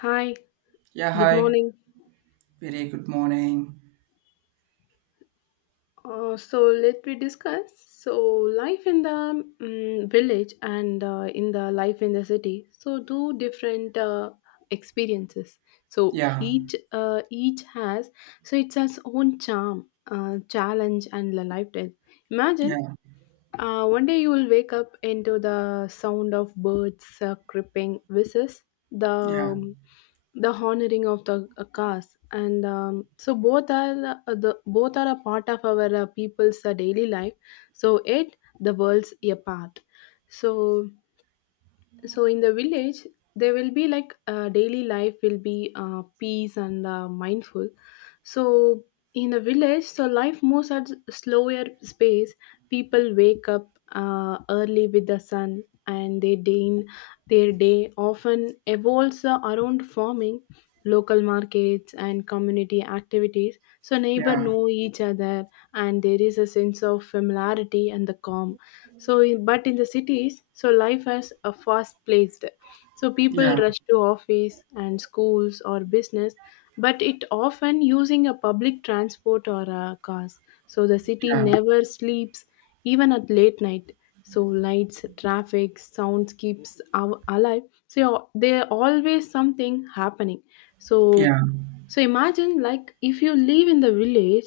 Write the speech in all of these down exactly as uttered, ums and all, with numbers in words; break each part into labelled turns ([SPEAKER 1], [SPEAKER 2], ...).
[SPEAKER 1] Hi,
[SPEAKER 2] Yeah,
[SPEAKER 1] good
[SPEAKER 2] hi.
[SPEAKER 1] morning.
[SPEAKER 2] Very good morning.
[SPEAKER 1] Uh, so let me discuss. So life in the mm village and uh, in the life in the city. So two different uh, experiences. So
[SPEAKER 2] Yeah,
[SPEAKER 1] each uh, each has so it's its own charm, uh, challenge, and the lifestyle. Imagine
[SPEAKER 2] yeah,
[SPEAKER 1] Uh, one day you will wake up into the sound of birds uh, creeping whistles, the
[SPEAKER 2] yeah,
[SPEAKER 1] um, the honoring of the uh, cars, and um, so both are uh, the both are a part of our uh, people's uh, daily life. So it the world's a part. So so in the village there will be like uh, daily life will be uh, peace and uh, mindful so in the village so life moves at slower space. People wake up uh, early with the sun and they deign their day often evolves uh, around farming local markets and community activities so neighbor
[SPEAKER 2] yeah,
[SPEAKER 1] know each other and there is a sense of familiarity and the calm so in, but in the cities so life has a fast paced. So people
[SPEAKER 2] yeah,
[SPEAKER 1] rush to office and schools or business, but it often using a public transport or a cars. So the city
[SPEAKER 2] yeah,
[SPEAKER 1] never sleeps, even at late night. So lights traffic sounds keeps our alive, so there always something happening. so
[SPEAKER 2] yeah,
[SPEAKER 1] so imagine, like if you live in the village,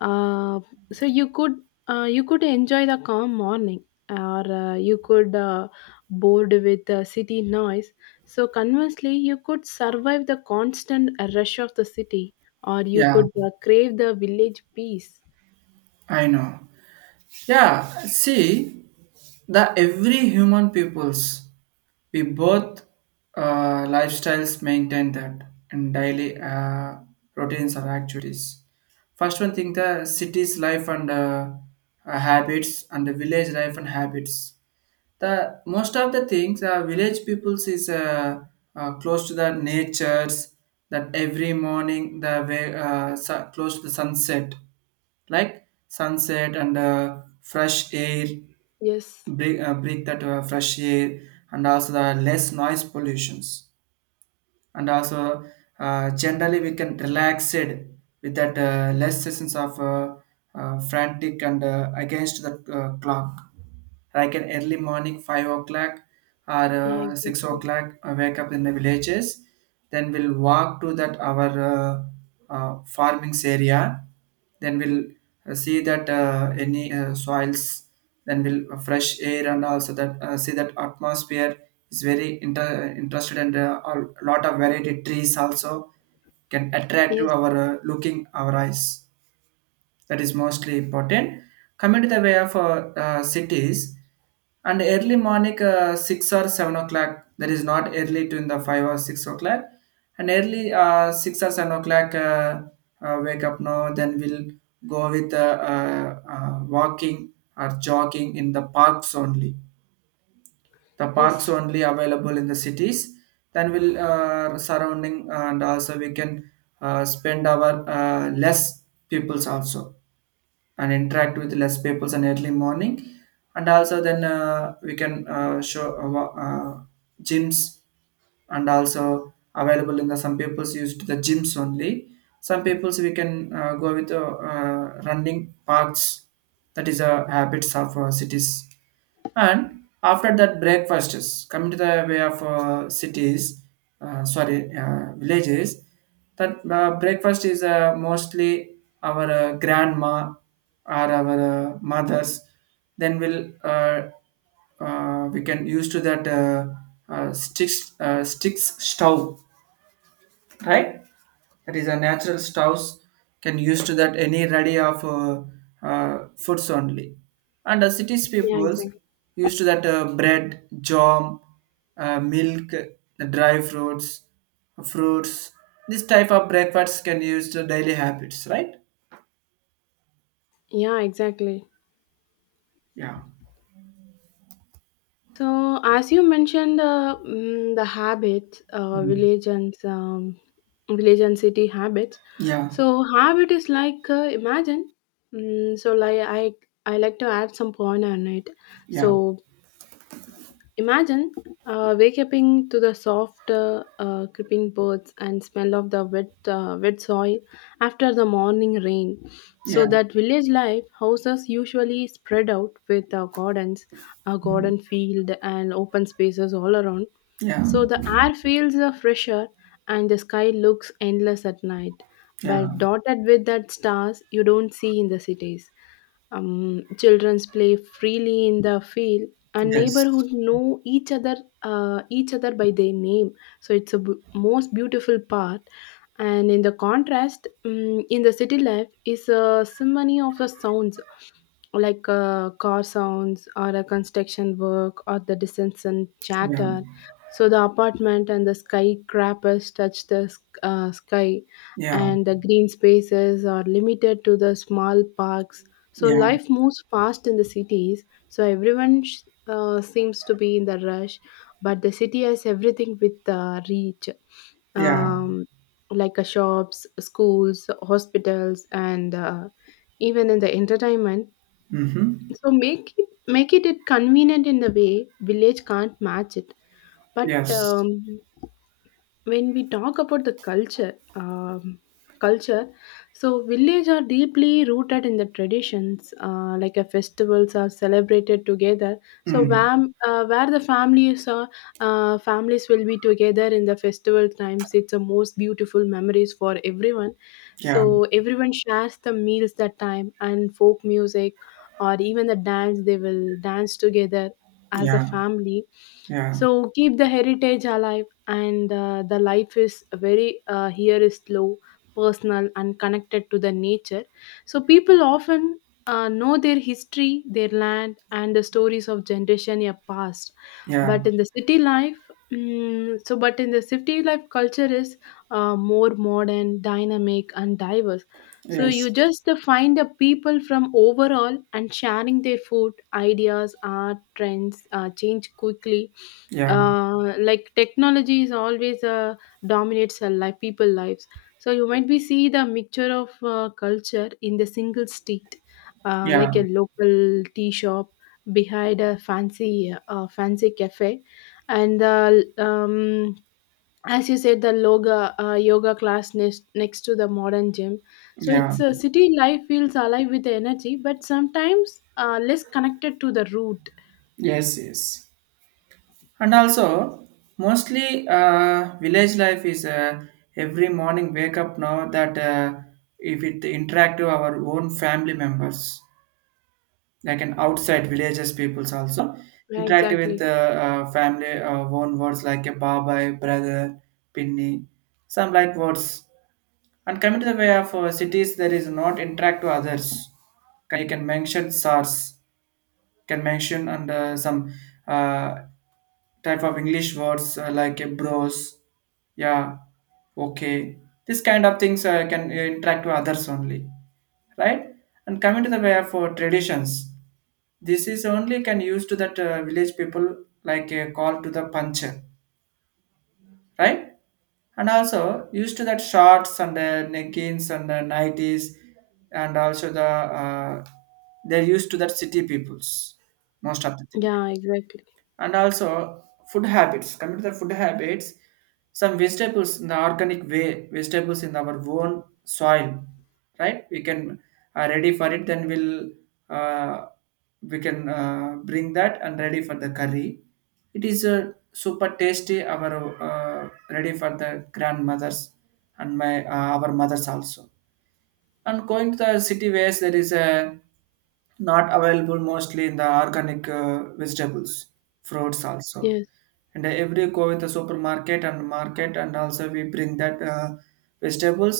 [SPEAKER 1] uh, so you could uh, you could enjoy the calm morning, or uh, you could uh, bored with the city noise. So conversely, you could survive the constant rush of the city, or you
[SPEAKER 2] yeah.
[SPEAKER 1] could uh, crave the village peace.
[SPEAKER 2] I know. Yeah, see, the every human peoples, we both uh, lifestyles maintain that and daily uh, routines or activities. First one thing, the city's life and uh, uh, habits and the village life and habits. The most of the things uh, village peoples is uh, uh, close to the natures, that every morning the way uh, su- close to the sunset, like sunset and uh, fresh air
[SPEAKER 1] Yes.
[SPEAKER 2] breathe, uh, breathe that uh, fresh air, and also the less noise pollutions, and also uh, generally we can relax it with that uh, less sessions of uh, uh, frantic and uh, against the uh, clock, like an early morning five o'clock or
[SPEAKER 1] Yeah.
[SPEAKER 2] uh, six
[SPEAKER 1] Exactly.
[SPEAKER 2] o'clock I wake up in the villages. Then we'll walk to that our uh, uh, farming's area, then we'll uh, see that uh, any uh, soils, then we'll uh, fresh air, and also that uh, see that atmosphere is very inter- uh, interested and uh, a lot of variety trees also can attract to
[SPEAKER 1] Yes.
[SPEAKER 2] our uh, looking our eyes. That is mostly important. Coming to the way of uh, uh, cities, and early morning uh, six or seven o'clock, that is not early to in the five or six o'clock, and early uh, six or seven o'clock uh, uh, wake up now, then we'll go with uh, uh, uh, walking or jogging in the parks only. The parks
[SPEAKER 1] Yes.
[SPEAKER 2] only available in the cities, then we'll uh, surrounding and also we can uh, spend our uh, less peoples also and interact with less people in early morning, and also then uh, we can uh, show uh, wa- uh, gyms and also available in the some people's used the gyms only. Some people's we can uh, go with uh, uh, running parks. That is a habits of uh, cities. And after that breakfast is coming to the way of uh, cities, uh, sorry, uh, villages, that uh, breakfast is uh, mostly our uh, grandma or our uh, mothers. Then we'll uh, uh, we can use to that uh, uh, sticks uh, sticks stove, right? That is a natural stoves, can use to that any ready of uh, uh, foods only. And the cities
[SPEAKER 1] Yeah.
[SPEAKER 2] peoples
[SPEAKER 1] Exactly.
[SPEAKER 2] used to that uh, bread jam, uh, milk, the dry fruits, fruits. This type of breakfasts can use to daily habits, right?
[SPEAKER 1] Yeah. Exactly.
[SPEAKER 2] Yeah.
[SPEAKER 1] So, as you mentioned, uh, mm, the habit, uh,
[SPEAKER 2] Mm.
[SPEAKER 1] religions, um, village and city habits,
[SPEAKER 2] Yeah,
[SPEAKER 1] so habit is like, uh, imagine, mm, so like i i like to add some point on it.
[SPEAKER 2] yeah,
[SPEAKER 1] So imagine uh, waking to the soft, uh, uh, creeping birds and smell of the wet, uh, wet soil after the morning rain.
[SPEAKER 2] yeah,
[SPEAKER 1] So that village life houses usually spread out with uh, gardens, a garden field, and open spaces all around.
[SPEAKER 2] yeah,
[SPEAKER 1] So the air feels uh, fresher, and the sky looks endless at night,
[SPEAKER 2] yeah,
[SPEAKER 1] but dotted with that stars you don't see in the cities. Um, children play freely in the field, our neighborhood
[SPEAKER 2] yes,
[SPEAKER 1] know each other, uh, each other by their name. So it's a bu- most beautiful part. And in the contrast, mm in the city life is a symphony of the sounds, like uh, car sounds or a construction work or the distant
[SPEAKER 2] yeah,
[SPEAKER 1] chatter. So the apartment and the skyscrapers touch the sk- uh, sky,
[SPEAKER 2] yeah,
[SPEAKER 1] and the green spaces are limited to the small parks. So
[SPEAKER 2] yeah,
[SPEAKER 1] life moves fast in the cities. So everyone sh- uh, seems to be in the rush, but the city has everything with the reach,
[SPEAKER 2] yeah.
[SPEAKER 1] um, like uh, shops, schools, hospitals, and uh, even in the entertainment.
[SPEAKER 2] Mm-hmm.
[SPEAKER 1] So make it make it it convenient in the way village can't match it. But
[SPEAKER 2] Yes.
[SPEAKER 1] um, when we talk about the culture, um, culture so village are deeply rooted in the traditions, uh, like a festivals are celebrated together. So
[SPEAKER 2] Mm.
[SPEAKER 1] where, uh, where the families are, uh, families will be together in the festival times, it's the most beautiful memories for everyone.
[SPEAKER 2] Yeah,
[SPEAKER 1] So everyone shares the meals that time, and folk music or even the dance, they will dance together as a
[SPEAKER 2] yeah.
[SPEAKER 1] family,
[SPEAKER 2] Yeah,
[SPEAKER 1] so keep the heritage alive. And uh, the life is very uh, here is slow, personal and connected to the nature. So people often uh, know their history, their land, and the stories of generation are past.
[SPEAKER 2] yeah,
[SPEAKER 1] But in the city life, mm, so but in the city life culture is uh, more modern, dynamic and diverse. So you
[SPEAKER 2] yes,
[SPEAKER 1] just uh, find the people from overall and sharing their food, ideas, art trends uh, change quickly.
[SPEAKER 2] yeah,
[SPEAKER 1] Uh, like technology is always uh, dominates a life people lives. So you might be see the mixture of uh, culture in the single street, uh, like
[SPEAKER 2] yeah,
[SPEAKER 1] a local tea shop behind a fancy uh, fancy cafe, and the um, as you said, the loga, uh, yoga class, next, next to the modern gym. So
[SPEAKER 2] yeah,
[SPEAKER 1] it's a city life feels alive with the energy, but sometimes uh, less connected to the root.
[SPEAKER 2] yes, yes. And also, mostly uh, village life is uh, every morning wake up now, that uh, if it interact with our own family members, like an outside villages peoples also interact with uh,
[SPEAKER 1] Exactly.
[SPEAKER 2] uh, family uh, own words, like a babai, brother, pinni, some like words. And coming to the way of uh, cities, there is not interact to others. Can- you can mention SARS, can mention, and uh, some uh, type of English words uh, like uh, bros, yeah, okay. This kind of things uh, can uh, interact to others only, right? And coming to the way of uh, traditions, this is only can use to that uh, village people, like a call to the puncher, right? And also used to that shorts and the leggings and the nighties, and also the uh, they're used to that city peoples most of the thing.
[SPEAKER 1] Yeah, exactly.
[SPEAKER 2] And also food habits, coming to the food habits, some vegetables in the organic way, vegetables in our own soil, right, we can are ready for it, then we'll uh, we can uh, bring that and ready for the curry. It is uh, super tasty, our uh, ready for the grandmothers and my uh, our mothers also. And going to the city waste, there is a not available mostly in the organic uh, vegetables, fruits also.
[SPEAKER 1] Yes.
[SPEAKER 2] And every go with the supermarket and market, and also we bring that uh, vegetables,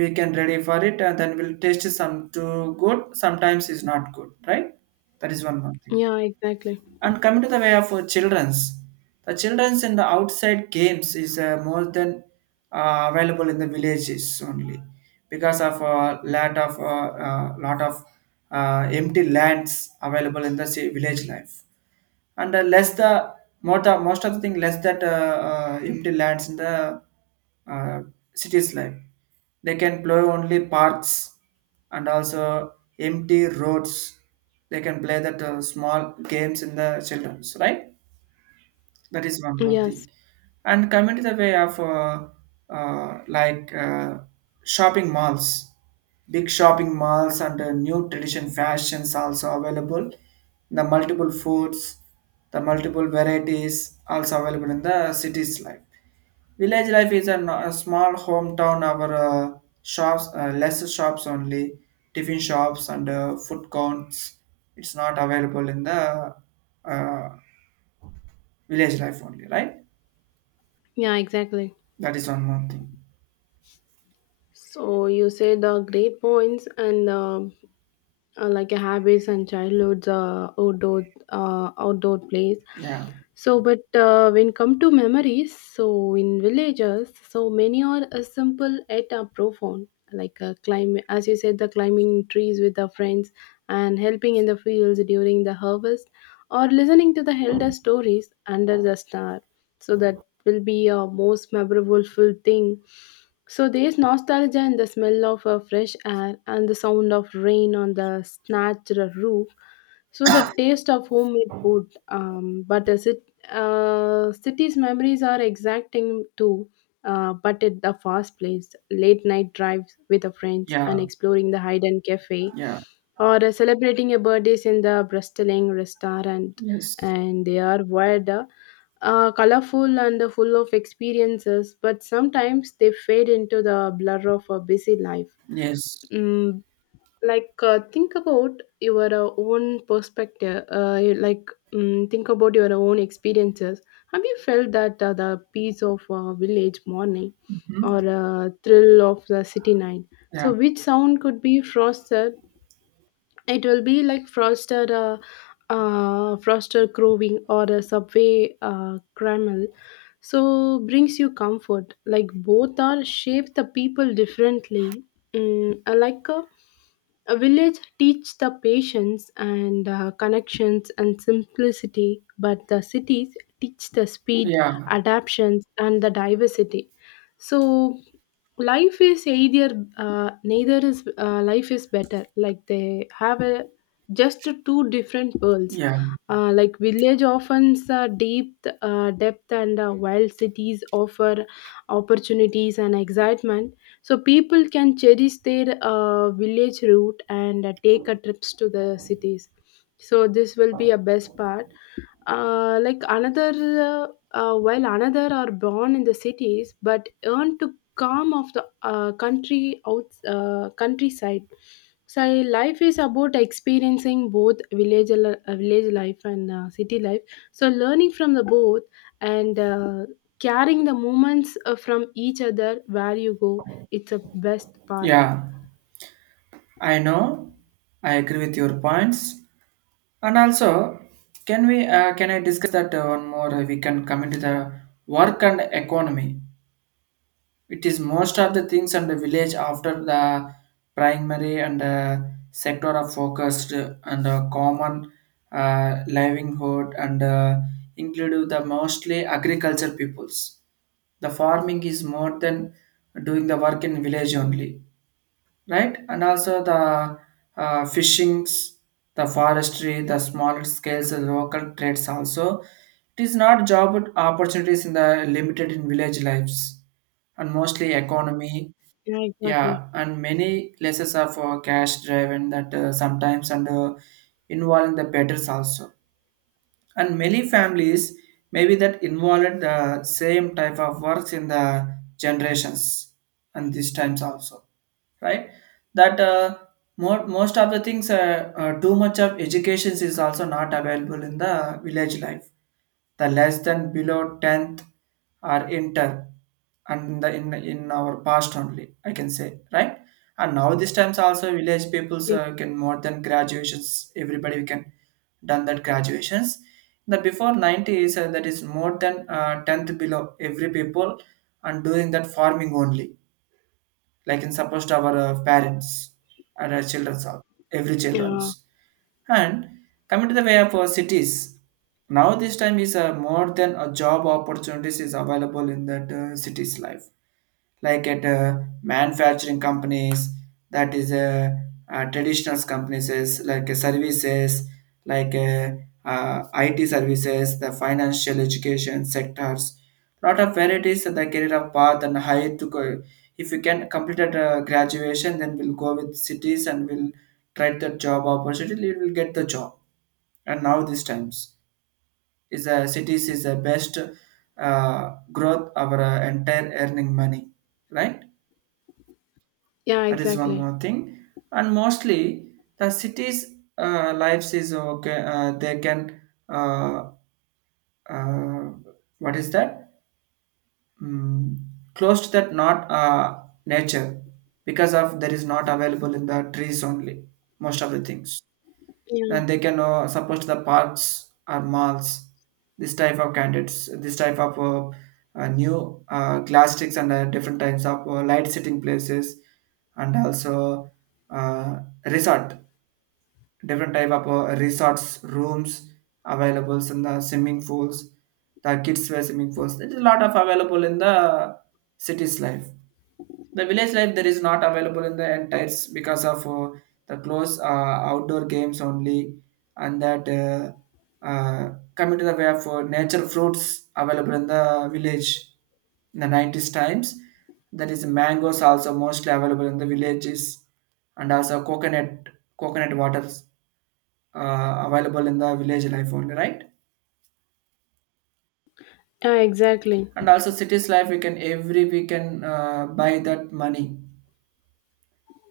[SPEAKER 2] we can ready for it, and then we'll taste some too good, sometimes is not good, right? That is one more thing.
[SPEAKER 1] Yeah, exactly.
[SPEAKER 2] And coming to the way of uh, children's, the children's in the outside games is uh, more than uh, available in the villages only, because of a lot of uh, uh, lot of uh, empty lands available in the ci- village life, and uh, less the most of, most of the thing less that uh, uh, empty lands in the uh, city's life. They can play only parks, and also empty roads, they can play that uh, small games in the children's, right? That is one more
[SPEAKER 1] Yes.
[SPEAKER 2] thing. And coming to the way of uh, uh, like uh, shopping malls, big shopping malls and uh, new tradition fashions also available. The multiple foods, the multiple varieties also available in the city's life. Village life is an, a small hometown, our uh, shops, uh, lesser shops only, tiffin shops and uh, food counts. It's not available in the uh, village life only, right?
[SPEAKER 1] Yeah, exactly.
[SPEAKER 2] That is one more thing.
[SPEAKER 1] So you said the great points, and uh, uh, like a habits and childhood's uh, outdoor uh, outdoor place.
[SPEAKER 2] Yeah.
[SPEAKER 1] So but uh, when come to memories, so in villages so many are uh, simple yet uh, profound, like uh, climb as you said, the climbing trees with the friends and helping in the fields during the harvest, or listening to the elder stories under the star. So that will be a most memorable full thing. So there's nostalgia in the smell of uh, fresh air and the sound of rain on the snatched roof. So the taste of homemade food, um, but the cit- uh, city's memories are exacting too. Uh, but at the fast place, late night drives with the friends
[SPEAKER 2] Yeah.
[SPEAKER 1] and exploring the hidden cafe,
[SPEAKER 2] Yeah.
[SPEAKER 1] or uh, celebrating a birthdays in the bristling restaurant.
[SPEAKER 2] Yes.
[SPEAKER 1] And they are wild, uh, uh, colorful, and full of experiences, but sometimes they fade into the blur of a busy life.
[SPEAKER 2] Yes.
[SPEAKER 1] Mm, like uh, think about your uh, own perspective, uh, you- like mm think about your own experiences. Have you felt that uh, the peace of uh, village morning or uh, thrill of the city night?
[SPEAKER 2] Yeah.
[SPEAKER 1] So which sound could be frosted? It will be like frosted uh, uh, frosted crowing or a subway uh, caramel. So brings you comfort, like both are shape the people differently. mm, I like a a village teach the patience and uh, connections and simplicity, but the cities teach the speed,
[SPEAKER 2] Yeah.
[SPEAKER 1] adaptations, and the diversity. So life is either uh, neither is uh, life is better, like they have a just two different worlds.
[SPEAKER 2] Yeah.
[SPEAKER 1] Uh, like village offers uh, deep uh, depth and uh, wild, cities offer opportunities and excitement. So people can cherish their uh, village route and uh, take a trips to the cities. So this will be a best part. Uh, like another uh, uh, While another are born in the cities but earn to come of the uh, country out uh, countryside. So life is about experiencing both village al- uh, village life and uh, city life. So learning from the both, and uh, carrying the moments uh, from each other where you go, it's a best part.
[SPEAKER 2] Yeah. I know. I agree with your points. And also, can we uh, can I discuss that uh, one more? We can come into the work and economy. It is most of the things, and the village after the primary and uh, sector of focused, and uh, common uh, livelihood, and uh, include the mostly agriculture peoples. The farming is more than doing the work in village only, right? And also the uh, fishings, the forestry, the small scales, the local trades also. It is not job opportunities in the limited in village lives and mostly economy.
[SPEAKER 1] Yeah, exactly.
[SPEAKER 2] Yeah, and many lessons are for cash driven, that uh, sometimes, and uh, involving the betters also. And many families maybe that involved the same type of works in the generations and these times also, right? That uh, more, most of the things uh, uh, too much of education is also not available in the village life. The less than below tenth are inter, and in the in, in our past only I can say, right? And now these times also village peoples
[SPEAKER 1] Yes.
[SPEAKER 2] uh, can more than graduations, everybody can done that graduations. The before nineties uh, that is more than uh, tenth below every people, and doing that farming only, like in supposed our uh, parents and our children's all, every
[SPEAKER 1] Yeah,
[SPEAKER 2] children's. And coming to the way of our cities, now this time is uh, more than a job opportunities is available in that uh, city's life, like at uh, manufacturing companies. That is uh, uh, traditional companies is like uh, services, like uh, uh, I T services, the financial education sectors, lot of varieties in the career of path and high to go. If you can complete at uh, graduation, then we'll go with cities, and we'll try the job opportunity, we'll get the job. And now these times is the cities is the best uh, growth our uh, entire earning money, right?
[SPEAKER 1] yeah,
[SPEAKER 2] That is one
[SPEAKER 1] exactly.
[SPEAKER 2] more thing. And mostly the cities' uh, lives is okay. Uh, they can uh, uh, what is that? Mm, close to that not uh, nature, because of there is not available in the trees only, most of the things.
[SPEAKER 1] Yeah,
[SPEAKER 2] And they can uh, support the parks or malls, this type of candidates, this type of uh, uh, new uh, glass sticks and uh, different types of uh, light sitting places, and also uh, resort, different type of uh, resorts rooms, available in the swimming pools, the kids wear swimming pools, there's a lot of available in the city's life. The village life there is not available in the entires, because of uh, the close uh, outdoor games only. And that uh, uh, coming to the way of uh, nature fruits available in the village in the nineties times, that is mangoes also mostly available in the villages, and also coconut, coconut waters uh, available in the village life only, right?
[SPEAKER 1] Yeah, exactly.
[SPEAKER 2] And also cities life, we can every we can uh, buy that money.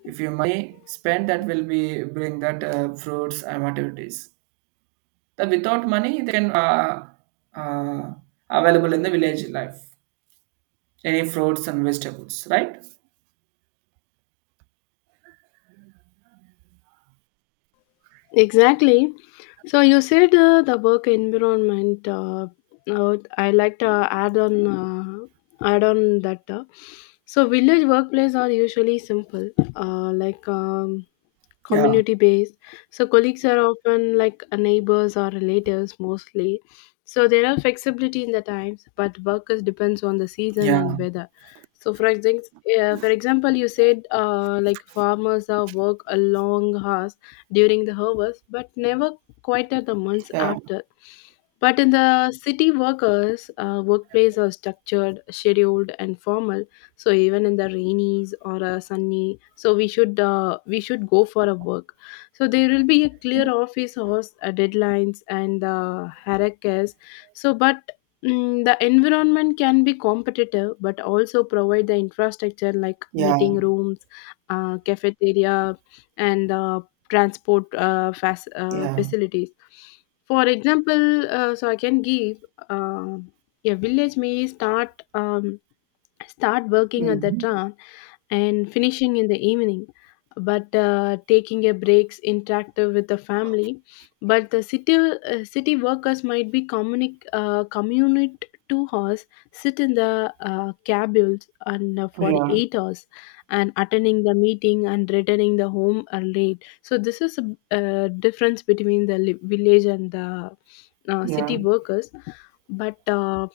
[SPEAKER 2] If you money spent, that will be bring that uh, fruits and activities. That without money they can uh, uh, available in the village life any fruits and vegetables, right?
[SPEAKER 1] Exactly. So you said uh, the work environment. Uh, uh, I like to add on uh, add on that. Uh, so village workplaces are usually simple, uh, like um,
[SPEAKER 2] Yeah,
[SPEAKER 1] community based. So colleagues are often like uh, neighbors or relatives mostly. So there are flexibility in the times, but workers depends on the season
[SPEAKER 2] yeah,
[SPEAKER 1] and weather. So for example, uh, for example, you said uh, like farmers are work a long hours during the harvest, but never quite at the months
[SPEAKER 2] yeah,
[SPEAKER 1] after. But in the city workers, uh, workplace are structured, scheduled, and formal. So even in the rainies or a sunny, so we should uh, we should go for a work. So there will be a clear office hours, uh, deadlines, and uh, hierarchies. So, but mm, the environment can be competitive, but also provide the infrastructure like
[SPEAKER 2] yeah,
[SPEAKER 1] meeting rooms, uh, cafeteria, and uh, transport uh, fac- uh,
[SPEAKER 2] yeah.
[SPEAKER 1] facilities. For example, uh, so I can give uh, a village may start, um, start working at the
[SPEAKER 2] Hmm.
[SPEAKER 1] tra and finishing in the evening, but uh, taking a breaks, interactive with the family. But the city uh, city workers might be communi- uh, commute two hours, sit in the uh, cabins and uh, for
[SPEAKER 2] Yeah,
[SPEAKER 1] eight hours, and attending the meeting and returning the home are late. So this is a uh, difference between the li- village and the uh,
[SPEAKER 2] yeah,
[SPEAKER 1] city workers. But uh,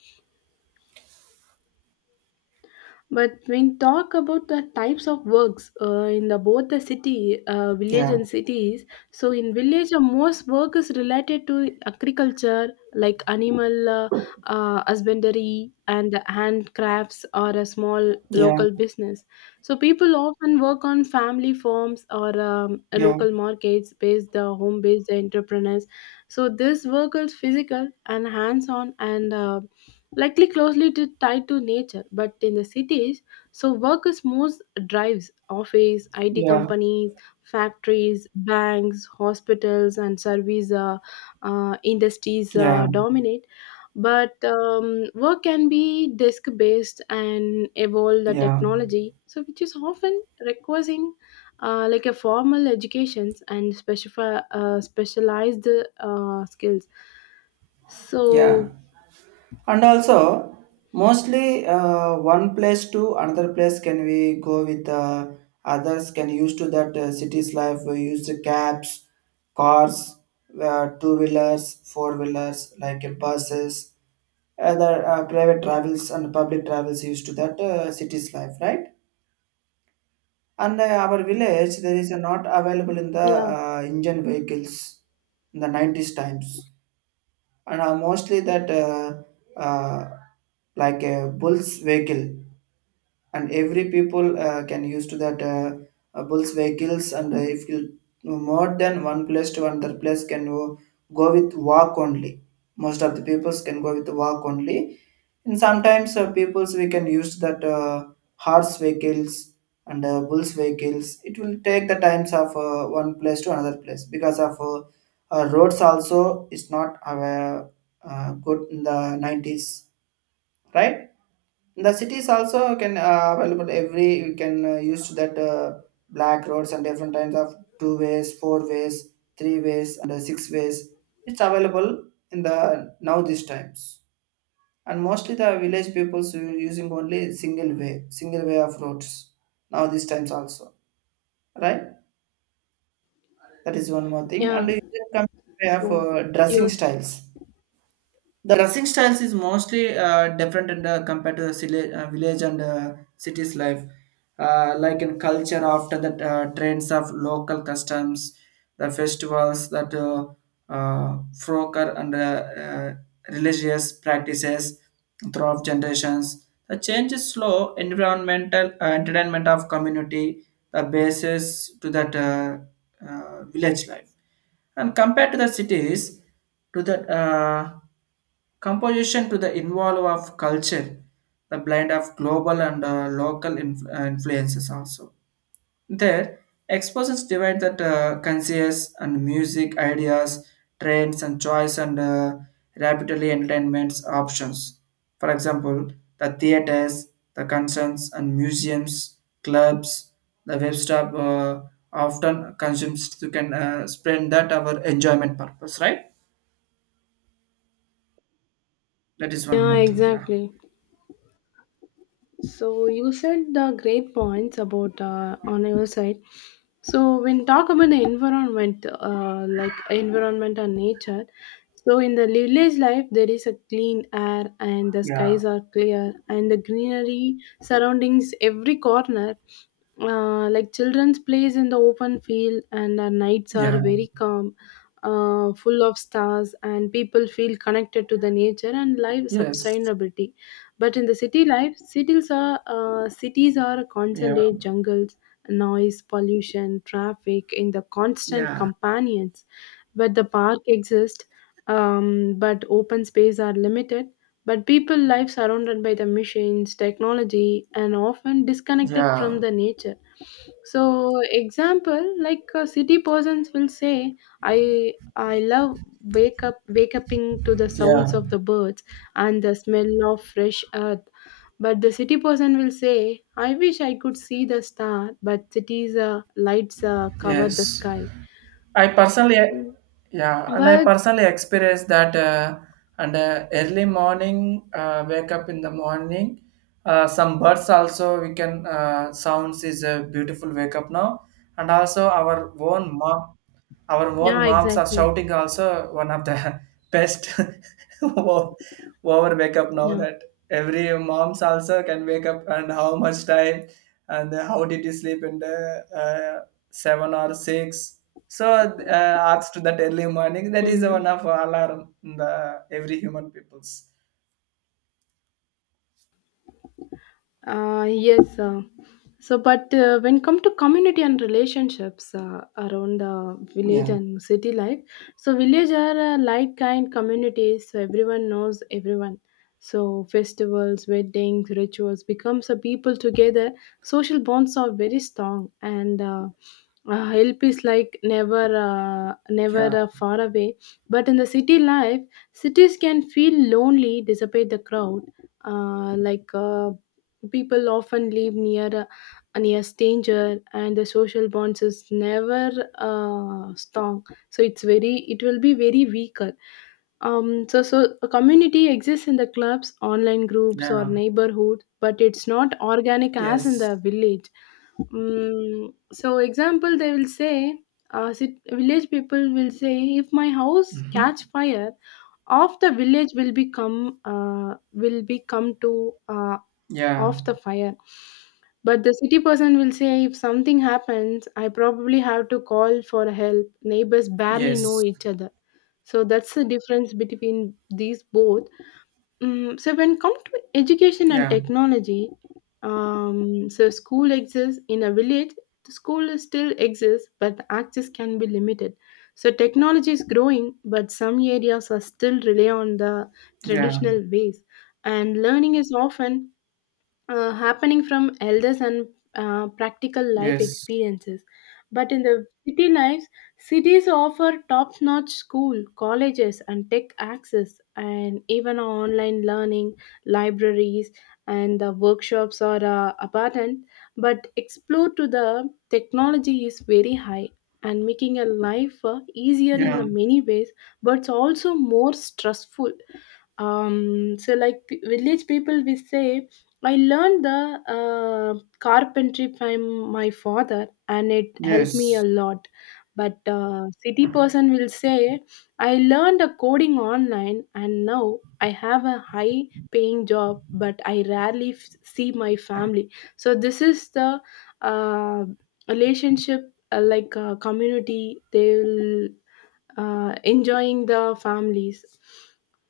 [SPEAKER 1] But when talk about the types of works uh, in the both the city, uh, village
[SPEAKER 2] yeah,
[SPEAKER 1] and cities, so in village the most work is related to agriculture, like animal uh, uh, husbandry and handcrafts or a small
[SPEAKER 2] yeah,
[SPEAKER 1] local business. So people often work on family farms or um, a
[SPEAKER 2] yeah,
[SPEAKER 1] local markets based the home based entrepreneurs. So this work is physical and hands on, and uh, likely closely to tied to nature. But in the cities, so work is moves, drives office it
[SPEAKER 2] yeah,
[SPEAKER 1] companies, factories, banks, hospitals and service uh, uh, industries
[SPEAKER 2] yeah,
[SPEAKER 1] uh, dominate. But um, work can be disk based and evolve the
[SPEAKER 2] yeah,
[SPEAKER 1] technology, so which is often requiring uh, like a formal educations and specifi- uh, specialized uh, skills. So
[SPEAKER 2] yeah. And also, mostly uh, one place to another place can we go with uh, others, can use to that uh, city's life. We use the cabs, cars, uh, two wheelers, four wheelers, like uh, buses, other uh, private travels and public travels used to that uh, city's life, right? And uh, our village there is uh, not available in the
[SPEAKER 1] yeah,
[SPEAKER 2] uh, engine vehicles in the nineties times and uh, mostly that uh, uh, like a bull's vehicle, and every people uh, can use to that uh, uh, bulls vehicles. And uh, if you no more than one place to another place can go, go with walk only. Most of the peoples can go with walk only, and sometimes uh, peoples we can use that uh, horse vehicles and uh, bulls vehicles. It will take the times of uh, one place to another place because of uh, uh, roads also is not uh, uh, good in the nineties, right? The cities also can uh, available, every you can uh, use to that uh, black roads and different kinds of two ways, four ways, three ways, and uh, six ways. It's available in the now these times, and mostly the village peoples u- using only single way, single way of roads now these times also, right? That is one more thing,
[SPEAKER 1] yeah.
[SPEAKER 2] and using compare
[SPEAKER 1] So,
[SPEAKER 2] for dressing
[SPEAKER 1] yes.
[SPEAKER 2] styles. The dressing styles is mostly uh, different and uh, compared to the sila- uh, village and uh, cities life. Uh, like in culture, after the uh, trends of local customs, the festivals that uh, uh, frocker and uh, uh, religious practices throughout generations. The change is slow. Environmental uh, entertainment of community, the basis to that uh, uh, village life, and compared to the cities, to that. Uh, Composition to the involve of culture, the blend of global and uh, local inf- uh, influences also. There, exposures divide that uh, conscious and music ideas, trends and choice and uh, rapidly entertainments options. For example, the theaters, the concerts and museums, clubs, the web shop uh, often consumes you can uh, spend that our enjoyment purpose, right? That is one
[SPEAKER 1] Yeah,
[SPEAKER 2] more thing, yeah.
[SPEAKER 1] exactly. So you said the great points about uh, on your side. So when talk about the environment, uh, like environment and nature, so in the village life there is a clean air and the
[SPEAKER 2] Yeah.
[SPEAKER 1] skies are clear and the greenery surroundings every corner. Uh, like children's plays in the open field, and the nights are
[SPEAKER 2] Yeah.
[SPEAKER 1] very calm, uh, full of stars, and people feel connected to the nature and life
[SPEAKER 2] Yes.
[SPEAKER 1] sustainability. But in the city life, cities are uh, cities are
[SPEAKER 2] Yeah.
[SPEAKER 1] concentrated jungles, noise, pollution, traffic, in the constant
[SPEAKER 2] Yeah.
[SPEAKER 1] companions. But the park exists, um, but open space are limited. But people life surrounded by the machines, technology, and often disconnected from
[SPEAKER 2] Yeah,
[SPEAKER 1] the nature. So example, like uh, city persons will say, I I love wake up wake uping to the sounds
[SPEAKER 2] yeah,
[SPEAKER 1] of the birds and the smell of fresh earth. But the city person will say, I wish I could see the star, but cities uh, lights uh, cover the
[SPEAKER 2] yes.
[SPEAKER 1] sky.
[SPEAKER 2] I personally,
[SPEAKER 1] Mm.
[SPEAKER 2] yeah, and I
[SPEAKER 1] But
[SPEAKER 2] personally experienced that. Uh, and uh, early morning, uh, wake up in the morning. Uh, some birds also we can uh, sounds is a beautiful wake up now, and also our own mom. Our own
[SPEAKER 1] yeah,
[SPEAKER 2] moms are
[SPEAKER 1] exactly.
[SPEAKER 2] shouting also one of the best o- over wake up now
[SPEAKER 1] Yeah.
[SPEAKER 2] that every moms also can wake up, and how much time and how did you sleep in the uh, seven or six. So uh, asked that early morning, that is one
[SPEAKER 1] Mm.
[SPEAKER 2] of alarm in the every human people's.
[SPEAKER 1] Uh, yes. Uh, So, but uh, when come to community and relationships uh, around uh, village
[SPEAKER 2] Yeah.
[SPEAKER 1] and city life, so village are uh, like kind communities. So everyone knows everyone. So festivals, weddings, rituals becomes a people together. Social bonds are very strong, and uh, uh, help is like never, uh, never
[SPEAKER 2] Yeah,
[SPEAKER 1] uh, far away. But in the city life, cities can feel lonely, despite the crowd. Uh, like uh, people often live near uh, near stranger, and the social bonds is never uh, strong, so it's very it will be very weaker. Um so so a community exists in the clubs, online groups, or
[SPEAKER 2] yeah,
[SPEAKER 1] neighborhood, but it's not organic as in
[SPEAKER 2] yes,
[SPEAKER 1] the village. Mm, so example they will say, uh, sit, village people will say, if my house
[SPEAKER 2] mm-hmm.
[SPEAKER 1] catch fire, half the village will become uh, will be come to uh,
[SPEAKER 2] Yeah,
[SPEAKER 1] off the fire. But the city person will say, if something happens, I probably have to call for help. Neighbors barely know
[SPEAKER 2] yes,
[SPEAKER 1] each other. So that's the difference between these both. Mm, so when come to education and
[SPEAKER 2] yeah,
[SPEAKER 1] technology, um, so school exists in a village. The school is still exists, but the access can be limited. So technology is growing, but some areas are still rely on the
[SPEAKER 2] yeah,
[SPEAKER 1] traditional ways. And learning is often uh, happening from elders and uh, practical life
[SPEAKER 2] yes,
[SPEAKER 1] experiences. But in the city lives, cities offer top notch school, colleges, and tech access, and even online learning, libraries, and the workshops are uh, abundant. But explore to the technology is very high and making a life uh, easier in the
[SPEAKER 2] yeah,
[SPEAKER 1] many ways, but it's also more stressful. Um so like p- village people, we say, I learned the uh, carpentry from my father, and it helped me
[SPEAKER 2] yes,
[SPEAKER 1] a lot. But uh, city person will say, I learned a coding online, and now I have a high paying job, but I rarely f- see my family. So this is the uh, relationship, uh, like uh, community they will uh, enjoying the families,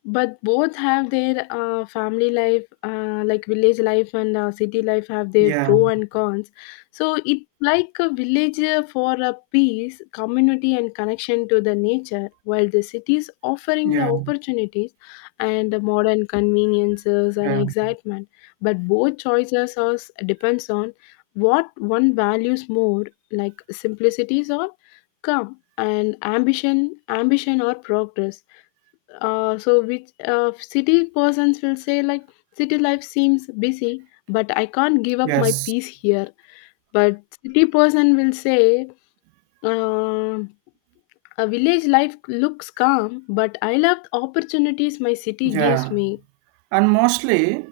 [SPEAKER 1] but both have their uh, family life, uh, like village life and uh, city life have their
[SPEAKER 2] yeah.
[SPEAKER 1] pro and cons. So it's like a village uh, for a peace community and connection to the nature, while the city is offering the
[SPEAKER 2] Yeah,
[SPEAKER 1] opportunities and the modern conveniences and
[SPEAKER 2] yeah,
[SPEAKER 1] excitement. But both choices are, depends on what one values more, like simplicities or calm and ambition ambition or progress. Uh, so which uh, city persons will say, like, city life seems busy but I can't give up my
[SPEAKER 2] yes,
[SPEAKER 1] peace here. But city person will say, uh, a village life looks calm but I love the opportunities my city gives
[SPEAKER 2] yeah.
[SPEAKER 1] me.
[SPEAKER 2] And mostly,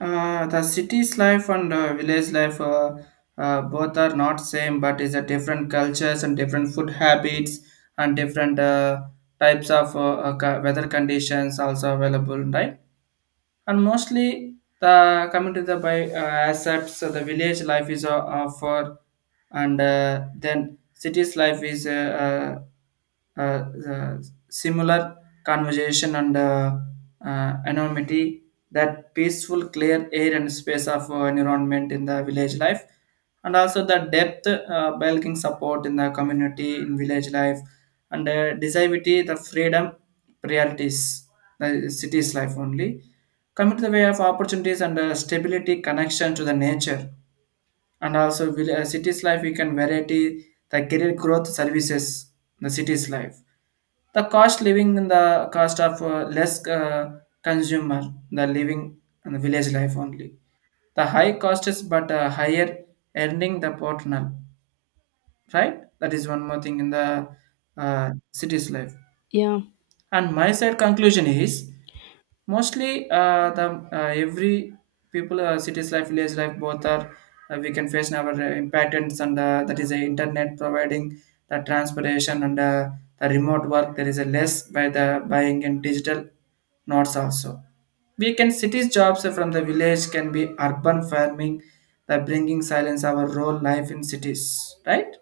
[SPEAKER 2] uh, the city's life and uh, village life, uh, uh, both are not same, but is a different cultures and different food habits and different uh, types of uh, uh, co- weather conditions also available, right? And mostly the coming to the by uh, assets, so the village life is uh, offer, and uh, then city's life is uh, uh, uh, uh, similar conversation and uh, uh, anonymity, that peaceful clear air and space of uh, environment in the village life, and also the depth uh, belonging support in the community in village life, and uh, disability the freedom priorities the city's life only. Coming to the way of opportunities and uh, stability, connection to the nature, and also will, uh, city's life, we can variety the career growth services, the city's life. The cost living in the cost of uh, less uh, consumer, the living in the village life only. The high cost is but uh, higher earning the partner, right? That is one more thing in the uh, city's life.
[SPEAKER 1] Yeah.
[SPEAKER 2] And my side conclusion is mostly, uh, the uh, every people, uh, cities life, village life, both are uh, we can face our uh, impactants, and uh, that is the internet providing the transportation and uh, the remote work. There is a less by the buying and digital nodes also. We can cities jobs from the village can be urban farming, the bringing silence our role life in cities, right?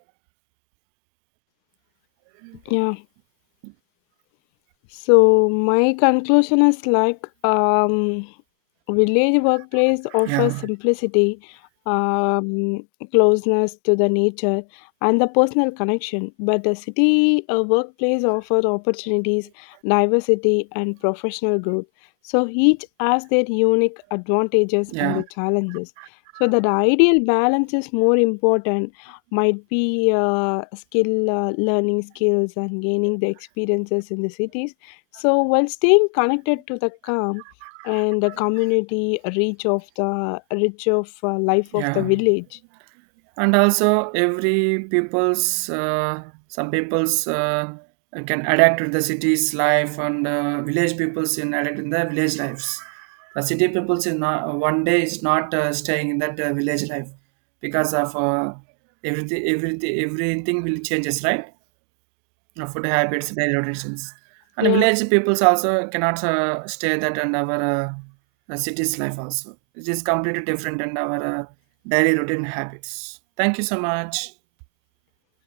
[SPEAKER 1] Yeah. So my conclusion is like um, village workplace offers
[SPEAKER 2] Yeah,
[SPEAKER 1] simplicity, um, closeness to the nature, and the personal connection. But the city uh, workplace offers opportunities, diversity, and professional growth. So each has their unique advantages and
[SPEAKER 2] yeah,
[SPEAKER 1] the challenges. So that the ideal balance is more important, might be uh, skill uh, learning skills and gaining the experiences in the cities, so while staying connected to the calm and the community reach of the reach of uh, life of the
[SPEAKER 2] yeah.
[SPEAKER 1] village.
[SPEAKER 2] And also every people's uh, some people's uh, can adapt to the city's life, and uh, village peoples in adapt in the village lives. The city peoples in not, one day is not uh, staying in that uh, village life because of uh, everything everything everything will changes, right? Uh, food habits, daily routines. And
[SPEAKER 1] Yeah.
[SPEAKER 2] village peoples also cannot uh, stay that and our uh, uh, city's life also. It is completely different and our uh, daily routine habits. Thank you so much.